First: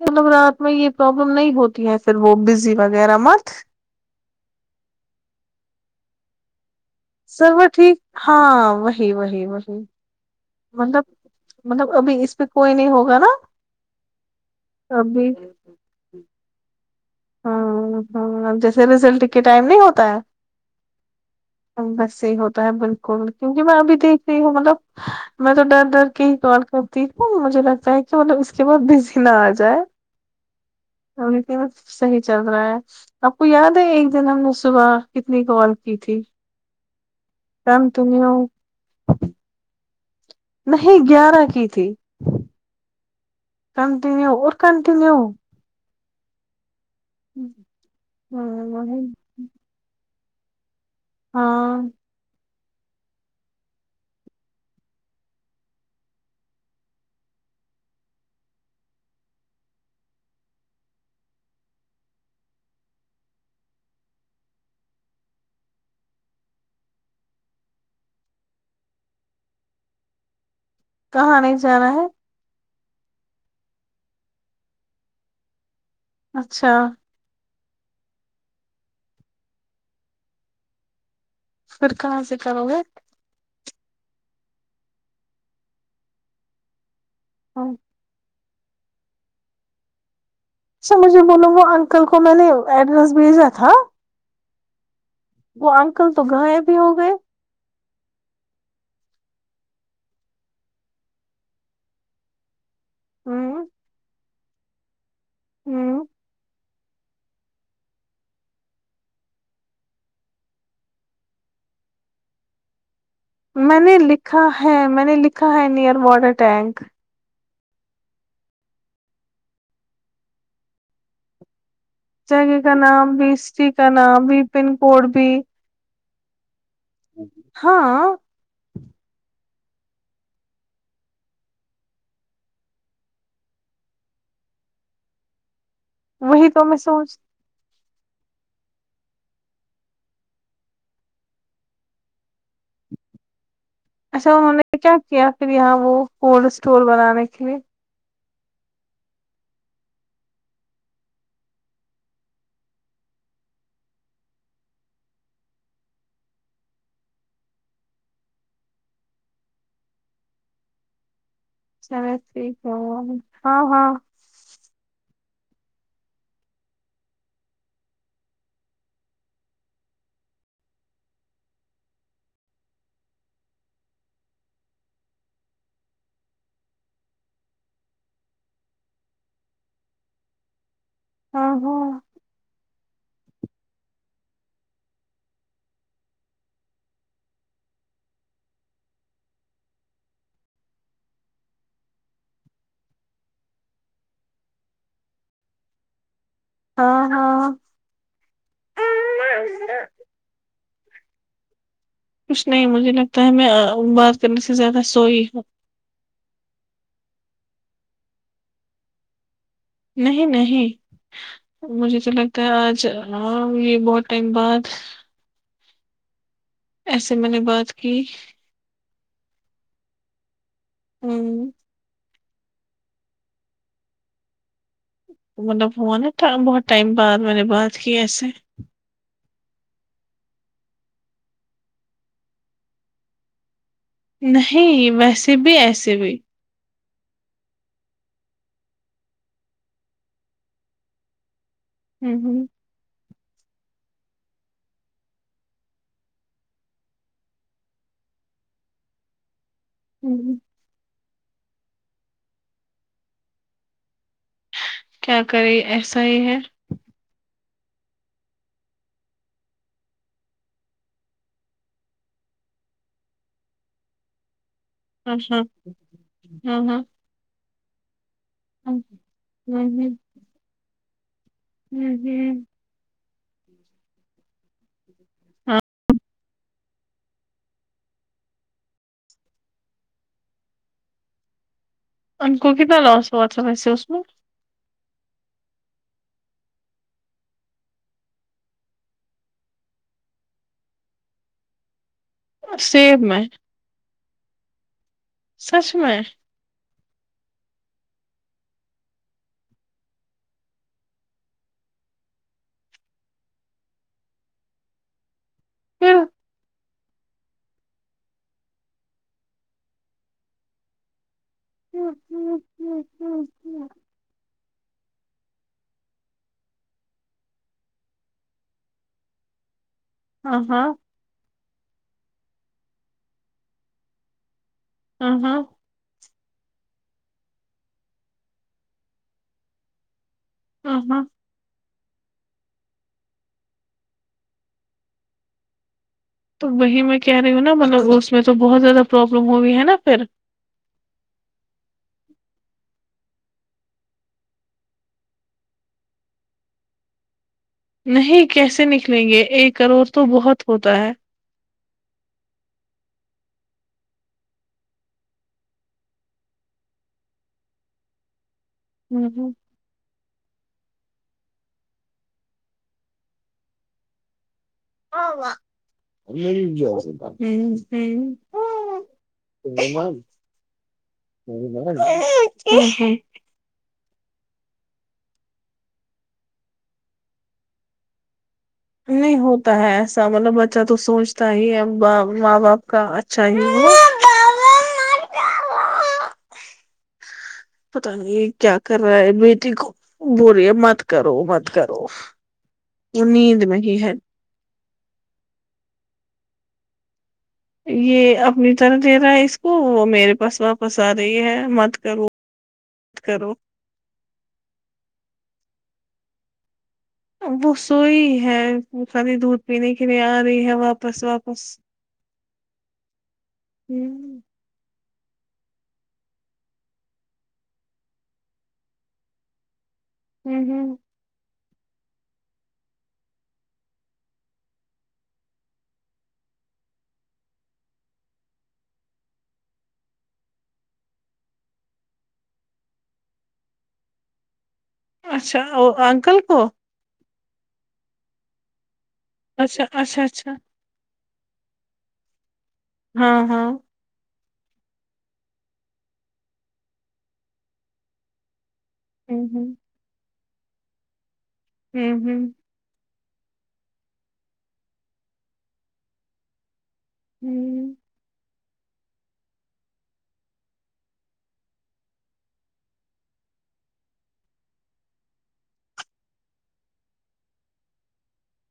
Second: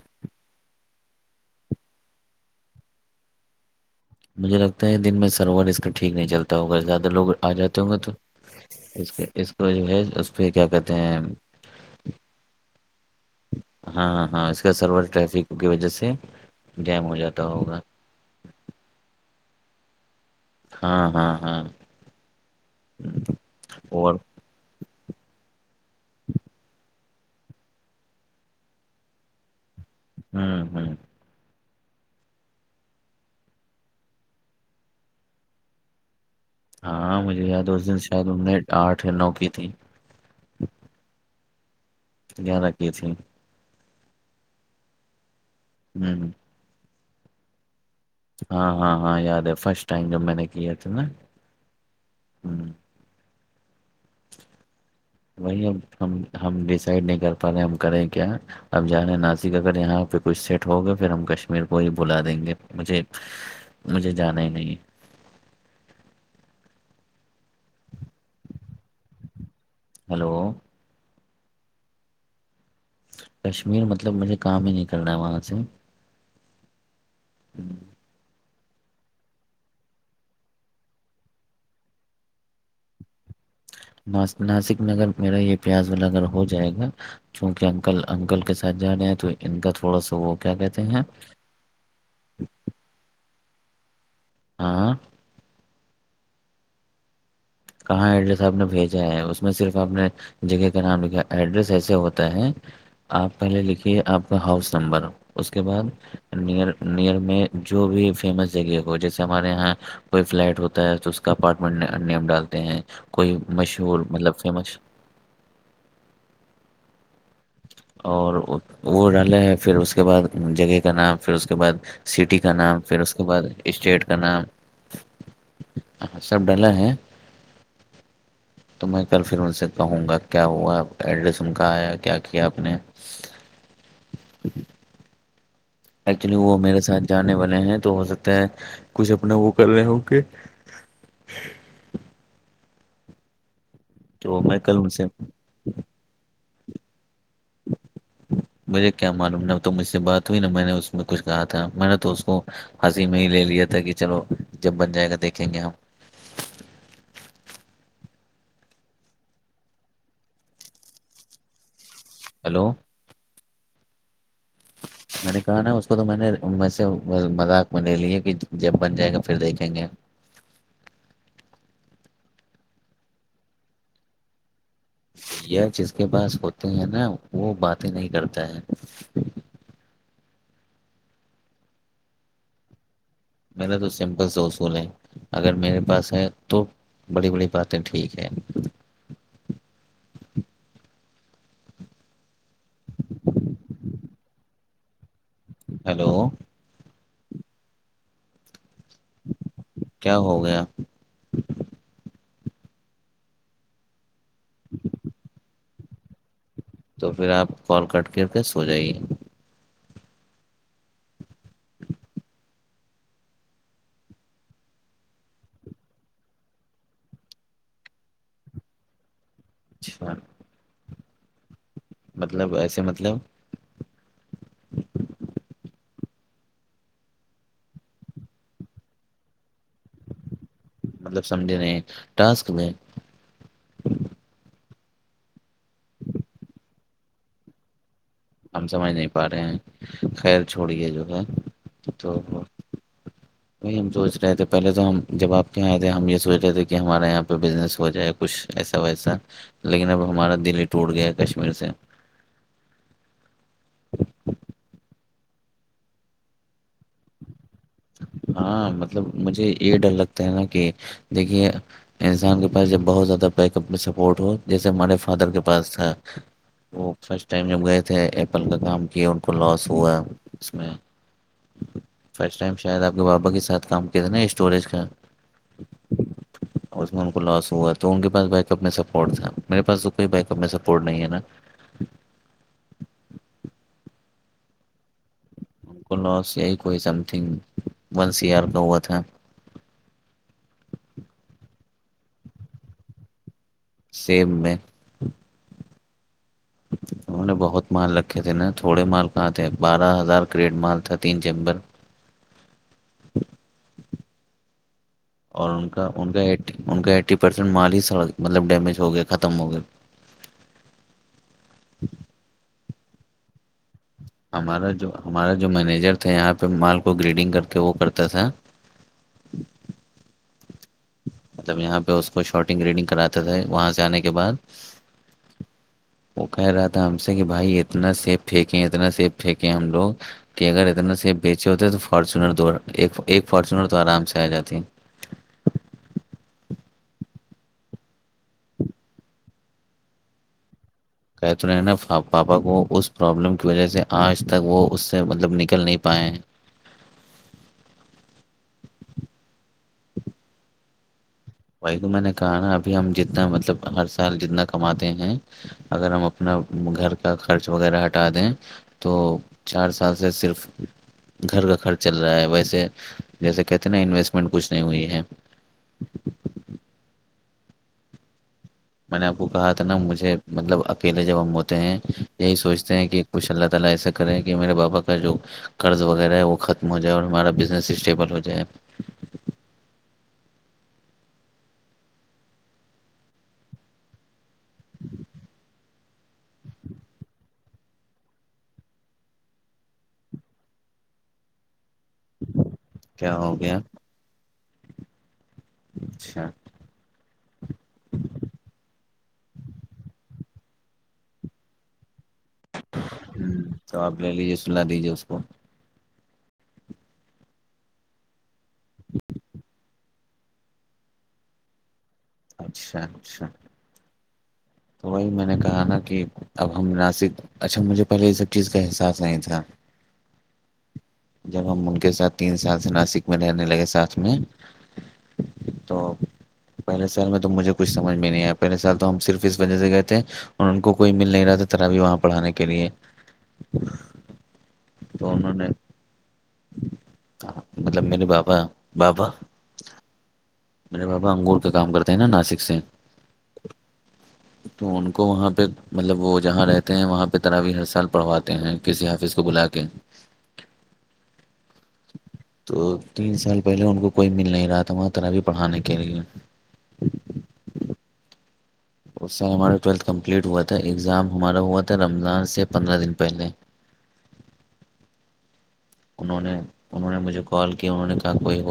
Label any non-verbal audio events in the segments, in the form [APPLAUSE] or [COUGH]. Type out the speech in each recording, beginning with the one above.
ملب رات میں یہ پرابلم نہیں ہوتی ہے پھر وہ بزی وغیرہ مت مجھے لگتا ہے دن میں سرور اس کا ٹھیک نہیں چلتا ہوگ زیادہ لوگ آ سرور جاتے ہوں ٹھیک گے تو ہاں اس وہی وہی اس کو وہی جو ہے اس پہ کیا کہتے مطلب ہیں- مطلب ابھی اس پہ, کوئی نہیں ہوگا نا- ہاں ہاں ہاں اس کا سرور ابھی ٹریفک کی وجہ سے جیم ہو جاتا ہوگا ہ جیسے رزلٹ کے ٹائم نہیں ہوتا ہے ہاں ہاں ہاں بس یہی ہوتا ہے بالکل کیونکہ میں ابھی اور دیکھ رہی ہوں مطلب- میں تو ڈر ڈر کے ہی کار کرتی ہ, مجھے لگتا ہے کہ مطلب اس کے بعد بزی نہ آ جائے- ہوں- ہوں اور کہ م- صحیح چل رہا ہے, آپ کو یاد ہے ایک دن ہم نے صبح کتنی کال کی تھی- ہاں مجھے یاد اس کم دن شاید ان تم نے آٹھ یا نو کی تھی- نہیں, گیارہ کی تھی گیارہ کی تھیں کنٹینیو اور کنٹینیو- ہوں- ہوں ہوں ہاں- ہاں, ہاں یاد ہے- فرسٹ ٹائم جو میں نے کیے تھے نا- ہاں ہوں وہی ہم ہم ہم ڈیسائڈ نہیں کر پا رہے ہم کریں کیا- اب جا رہے ہیں ناسک اگر یہاں پہ کچھ سیٹ ہوگا پھر ہم کشمیر کو ہی بلا دیں گے مجھے- مجھے جانا ہی نہیں- ہیلو- کہاں نہیں جانا ہے- کشمیر مطلب مجھے کام ہی نہیں کرنا ہے وہاں سے- اچھا ہوں خرکان ستاا مگ- ا ناسک نگر میرا یہ پیاز واللا گگر ہو جائے گا چونکہ اچھا انکل- انکل کے ساتھ جانے ہے تو ان کا تھوڑا سا وہ- کیا کہتے اچھا ہیں مجھے بولوں وہ انکل کو میں نے ایڈریس بھیجا تھا- ہاں وہ انکل تو گائےب بھی ہو گئے- کہاں ایڈریس آپ نے بھیجا ہے اس میں صرف آپ نے- جگہ کا نام لکھا ایڈریس ایسے ہوتا ہے- آپ پہلے ہوں لکھیے آپ کا ہاؤس نمبر اس کے بعد ہوں نئر- نئر میں جو بھی فیمس جگہ ہو جیسے ہمارے یہاں- کوئی فلیٹ ہوتا ہے تو اس کا اپارٹمنٹ نیم ڈالتے ہیں- کوئی میں نے مشہور مطلب لکھا فیمس ہے, میں نے لکھا ہے نیئر واٹر ٹینک- اور وہ ڈالے ہیں پھر اس کے بعد جگہ کا نام پھر اس کے بعد- سٹی کا جگہ نام پھر اس کے بھی بعد سٹی اسٹیٹ کا بھی نام- پن کوڈ بھی ہاں سب ڈلا ہے- ہاں تو میں کل پھر انن سے کہوں گا کیا ہوا ایڈریس ان کا آیا کیا- ر کیا آپ نے- ایکچولی وہی وہ تو میں میرے ساتھ سوچ جانے والے ہیں, تو ہو سکتا ہے کچھ اپنا وہ کر رہے ہو کہ- اچھا تو انہوں میں کل نے ان کیا سے کیا پھر یہاں وہ کولڈ اسٹور بنانے کے لیے- مجھے کیا معلوم ہے تو مجھ سے بات ہوئی نا میں نے اس میں کچھ کہا تھا میں نے تو اس کو- ہسی میں ہی لے لیا تھا کہ چلو جب بن جائے گا دیکھیں گے ہم چلے ٹھیک ہے ہلو ہاں ہاں میں نے کہا نا اس کو تو میں نے میں سے مذاق میں لے لی ہے کہ جب بن جائے گا پھر دیکھیں گے جس کے پاس ہوتے ہیں نا وہ بات ہی نہیں کرتا ہے آبو میں نے تو سمپل سے اصولے اگر میرے پاس ہے تو بڑی بڑی باتیں ٹھیک ہیں ہیلو ہاں- ہاں [UNINTELLIGIBLE] کیا ہو گیا? کچھ نہیں, مجھے لگتا ہے میں بات کرنے سے زیادہ سوئی ہوں- تو پھر آپ کال کٹ کر کے سو جائیے- نہیں- نہیں مجھے تو لگتا ہے آج ہ یہ بہت ٹائم بعد ایسے میں نے بات کی اچھا ہوں مطلب ایسے مطلب مطلب فون بہت ٹائم بعد میں نے بات کی ایے مطلب سمجھے نہیں ٹاسک میں نہیں ویسے بھی ایسے بھی ہم سمجھ نہیں پا رہے ہیں خیر چھوڑیے جو ہے ہوں تو ہوں وہی ہم سوچ رہے تھے پہلے تو ہم جب آپ کے یہاںئے تھے ہم یہ سوچ رہے تھے کہ ہمارے یہاں پہ بزنس ہو جائے کچھ ایسا ویسا لیکن اب ہمارا ہوں دللی ٹوٹ گیا کشمیر سے [INAUDIBLE] کیا کرے ایسا ہی ہے ہاں مطلب مجھے یہ ڈر لگتا ہے نا کہ دیکھیے انسان کے پاس جب بہت زیادہ بیک اپ میں سپورٹ ہو جیسے ہمارے ہاں فادر کے ہاں پاس تھا ہاں ہاں وہ فرسٹ ٹائم جب گئے تھے ایپل کا ہوں کام کیا ان کو لاس ہوں ہوا اس میں فرسٹ ہوں ٹائم شاید آپ کے بابا کے ساتھ کام کیا تھے نا اسٹوریج کا ہاں اس میں ان کو لاس ہوا تو ان کے پاس بیک اپ میں سپورٹ تھا میرے پاس تو کوئی بیک اپ میں سپورٹ نہیں ہے نا ان کو کنا لوسو وچاس اس میں لوس یای کوئی سم تھنگ ون سئر کا ہوا تھا سیب میں سیم میں سچ میں اچھ تو [UNINTELLIGIBLE] نے بہت مال رکھے تھے نا تھوڑے مال کہاں تھے بارہ ہزار کریڈٹ مال تھا تین چیمبر اور ان کا پھر ان کا ان کا ایٹی پرسینٹ مال ہی سڑ مطلب ڈیمیج ہو گیا ختم ہو گئے ہ ہ ہ ہ [UNINTELLIGIBLE] ہمارا جو ہمارا جو مینیجر تھے یہاں پہ مال کو گریڈنگ کر کے وہ کرتا تھا ہ ہاں مطلب یہاں پہ اس کو شارٹنگ ریڈنگ کراتے تھے وہاں سے آنے کے بعد ہ ہاں وہ کہہ رہا تھا ہم سے کہ بھائی اتنا سیب پھینکے اتنا سیب پھینکے ہم لوگ کہ اگر ہاں اتنے ہاں سے بیچے ہوتے ہیں تو فارچونر ایک فارچونر تو آرام سے آ جاتے تو وہی میں کہہ رہی ہوں نا مطلب اس میں تو بہت زیادہ پروابلم ہوئی ہے نا پھر کہ تو رہ نا پاپا کو اس پرابلم کی وجہ سے آج تک وہ اس سے مطلب نکل نہیں پائے ہیں نہیں کیسے نکلیں گے ایک کروڑ تو بہت ہوتا ہے وہی تو میں نے کہا نا ابھی ہم جتنا مطلب ہر سال جتنا کماتے ہیں اگر ہم اپنا گھر کا خرچ وغیرہ ہٹا دیں تو ہوں ہوں چار سال سے صرف گھر کا خرچ چل رہا ہے ویسے جیسے کہتے ہیں نا انویسٹمنٹ کچھ نہیں ہوئی ہے م ج [UNINTELLIGIBLE] میں نے آپ کو کہا تھا نا مجھے مطلب اکیلے جب ہم ہوتے ہیں یہی سوچتے ہیں کہ ماشاءاللہ تعالی ایسا کرے کہ میرے بابا کا قرض وغیرہ ہے وہ ختم ہو جائے اور ہمارا بزنس اسٹیبل ہو جائے نہیں ہوتا ہے ایسا مطلب بچہ تو سوچتا ہی ہے ماں باپ کا اچھا ہی ہو پتا نہیں کیا کر رہا ہے بیٹی کو ب رہی ہے مت کرو مت کرو [UNINTELLIGIBLE] کیا ہو نیند گیا میں ہی ہے اچھا یہ اپنی طرح دے رہا ہے اس کو وہ میرے پاس واپس آ رہی ہے مت کروں کرو [UNINTELLIGIBLE] تو آپ لے لیجیے سنا دیجیے اس کو وہ سوئی ہے وہ خالی دودھ پینے کے لیے آ رہی ہے واپس واپس اچھا اچھا ہوں تو وہی میں نے کہا نا کہ اب ہم ناسک اچھا مجھے پہلے یہ سب چیز کا احساس نہیں تھا ہوں ہوں جب ہم ان کے ساتھ تین سال سے ناسک میں رہنے لگے ساتھ میں تو پہلے سال میں تو مجھے کچھ سمجھ میں نہیں آیا پہلے سال تو ہم صرف س بجے سے گئے تھے اور ان کو کوئی مل نہیں رہا تھا ترا بھی وہاں پڑھانے کے لیے [UNINTELLIGIBLE] تو انہوں اچھا نے اور انکل کو مطلب میرے بابا بابا اچھا اچھا اچھا میرے بابا انگور کا کام کرتے ہیں نا ناسک سے ہاں ہاں تو ان کو وہاں پہ مطلب وہ جہاں رہتے ہیں وہاں پہ تراوی ہر سال پڑھواتے ہیں کسی آفس کو ہوں بلا ہوں کے [UNINTELLIGIBLE] ہوں ہوں تو تین سال پہلے ان کو کوئی مل نہیں رہا تھا وہاں ت ابھی پڑھانے کے لیے [UNINTELLIGIBLE] ہی اس سر ہمارا ٹویلتھ کمپلیٹ ہوا تھا ایگزام ہمارا ہوا تھا رمضان سے پندرہ دن پہلے [UNINTELLIGIBLE] انہوں نے انہوں نے مجھے کال کیا انہوں نے کہ کوئی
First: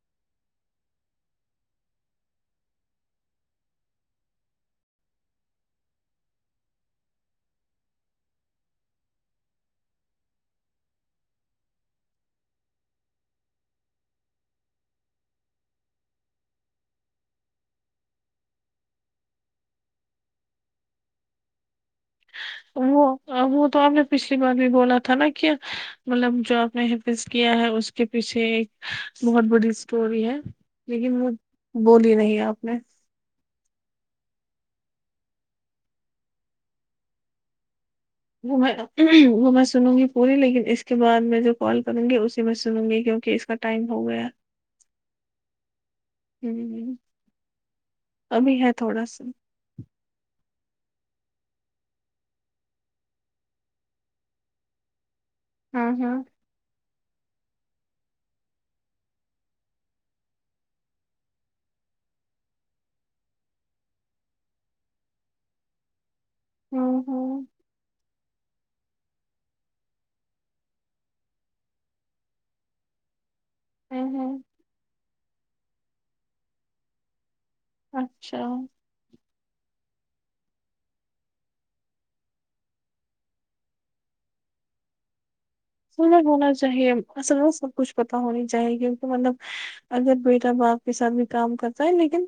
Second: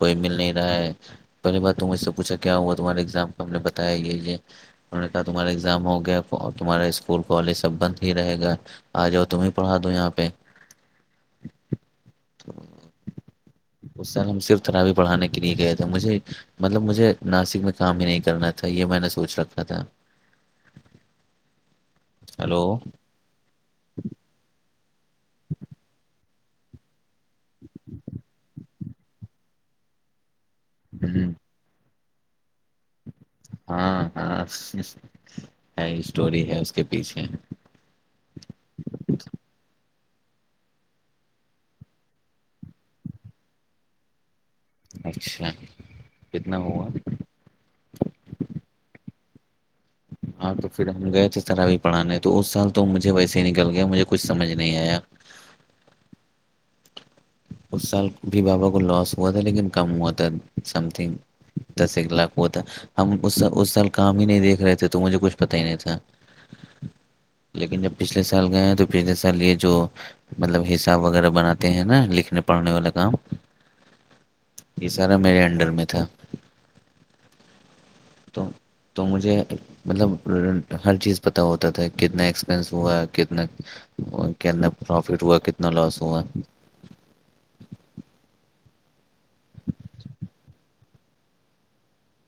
کوئی مل نہیں رہا ہے پہلی بات ت مجھ سے پوچھا کیا ہوا تمہارےگزام کا ہم نے بتایا یہ [UNINTELLIGIBLE] انہوں نے کہا تمہارا ایگزام گیا تمہارا اسکول کالج سب بند ہی رہے گا آ جاؤ تمہیں پڑھا دو یہاں پہ اس سر ہم صرف تروی پڑھانے کے لیے گئے تھے مجھے [UNINTELLIGIBLE] مطلب مجھے ناسک میں کام ہی نہیں کرنا تھا یہ میں نے سوچ رکھا تھا [INAUDIBLE] ہلو وہ وہ تو آپ نے پچھلی بار بھی بولا تھا نا کیا مطلب جو آپ نے کیا ہے اس کے پیچھے ایک بہت بڑی اسٹوری ہے لیکن وہ [UNINTELLIGIBLE] بولی نہیں آپ نے ہاں ہاں ہے اسٹوری ہے اس کے پیچھے [UNINTELLIGIBLE] وہ میں وہ میں سنوں گی پوری لیکن اس کے بعد میں جو کال کروں گی اسی میں سنوں گی کیوںکہ کا ٹائم ہو گیا اچھا کتنا ہوا ہوں ابھی ہے تھوڑا سا ہاں تو پھر ہم گئے تھے سر ابھی پڑھانے تو اس سال تو مجھے ویسے ہی نکل گیا مجھے کچھمجھ نہیں آیا [UNINTELLIGIBLE] ہاں ہاں اس سال بھی بابا کو لاس ہوا تھا لیکن کم ہوا تھا سم تھنگ دس ایک لاکھ ہوا تھا ہم اس اس سال کام ہی نہیں دیکھ رہے تھے تو مجھے کچھ پتا ہی نہیں تھا ہوں ہوں لیکن جب پچھلے سال گئے ہیں تو پچھلے سال یہ جو مطلب حساب وغیرہ بناتے ہیں نا لکھ پڑھنے والا کام [UNINTELLIGIBLE] ہمم ہمم یہ سارا میرے انڈر میں تھا اچھا تو تو مجھے مطلب ہر چیز پتہ ہوتا تھا کتنا ایکسپینس ہوا ہے کتنا وہ کتنا پروفٹ ہوا کتنا لاس ہوا ہنر ہونا چاہیے اصل میں سب کچھ پتاہ ہونی چاہیے کیونکہ مطلب اگر بیٹا باپ کے ساتھ بھی کام کرتا ہے لیکن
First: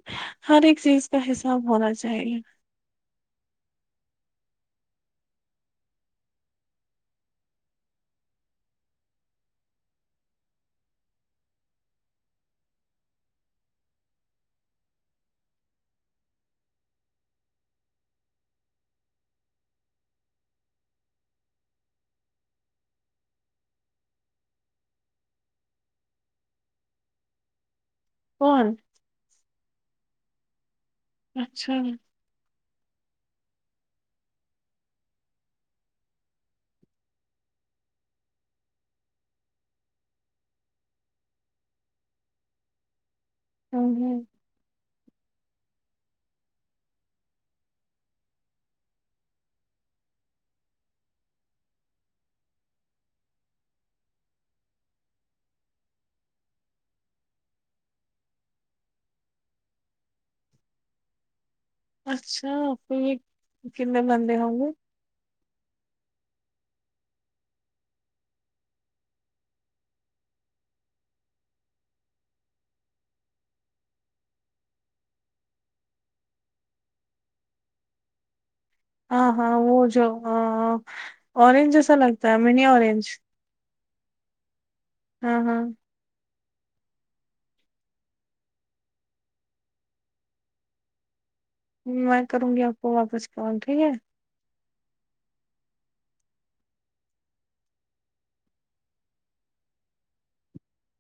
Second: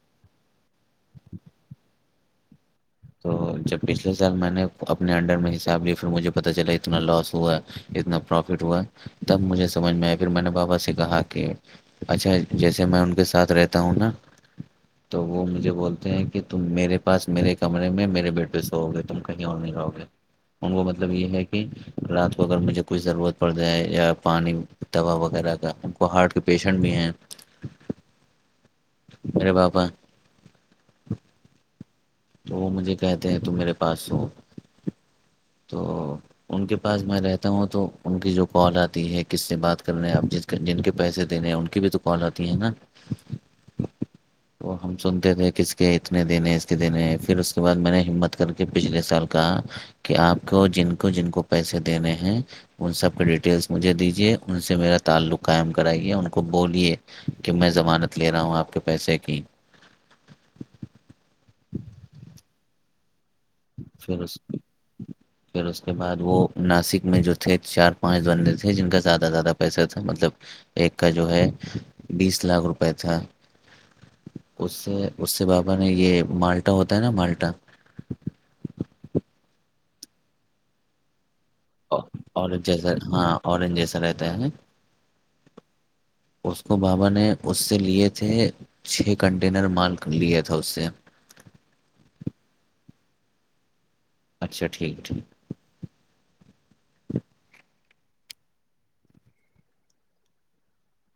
ہر ایک چیز کا حساب ہونا چاہیے تو جب پچھلے سال میں نے اپنے انڈر میں حساب لیا پھر مجھے پتہ چلا اتنا لاس ہوا ہے اتنا پروفٹ ہوا تب مجھے سمجھ میں آیا پھر میں نے بابا سے کہا کہ اچھا جیسے میں ان کے ساتھ رہتا ہوں نا تو وہ مجھے بولتے ہیں کہ تم میرے پاس میرے کمر میں میرے بیڈ پہ سووہ گے تم کہیں اور نہیں رہو گے ان کو مطلب یہ ہے کہ رات کو اگر مجھے کوچھ ضرورت پڑ جائے یا پانی دوا وغیرہ کا وہ ہارٹ کے پیشنٹ بھی ہیں کون ارے باپا اچھا تو وہ مجھے کہتے ہیں تو میرے پاس سوو تو ان کے پاس میں رہتا ہوں تو ان کی جو کال آتی ہے کس سے بات کر رہے آپ جس جن کے پیسے دینے ہیں ان کی بھی تو کال آتی ہیں ہے نا ہمم ہمم وہ ہم سنتے تھے کس کے اتنے دینے ہیں اس کے دینے پھر اس کے بعد میں نے ہمت کر کے پچھلے سال کا کہ آپ کو جن کو جن کو پیسے دینے ہیں ان سب کے ڈیٹیلس مجھے دیجیے ان سے میرا تعلق قائم کرائیے ان کو بولیے کہ میں زمانت لے رہا ہوں آپ کے پیسے کی اچھا آپکے یہ کتنے پھر بندے اس ہوں گے [INAUDIBLE] پھر اس کے بعد وہ ناسک میں جو تھے چار پانچ بندے تھے جن کا زیادہ سے زیادہ پیسہ تھا مطلب ایک کا جو ہے بیس لاکھ روپئے تھا اس سے اس سے بابا نے یہ مالٹا ہوتا ہے نا مالٹا ہاں ہاں وہ جو اورینج جیسا لگتا ہے اورنج منی جیسا اورینج ہاں اورنج جیسا رہتا ہے ہیں ہاں ہاں اس کو بابا نے اس سے لیے تھے چھ کنٹینر مال لیا تھا اس سے میں کروں گی آپ کو واپس کال ٹھیک ہے اچھا ٹھیک ہے ٹھیک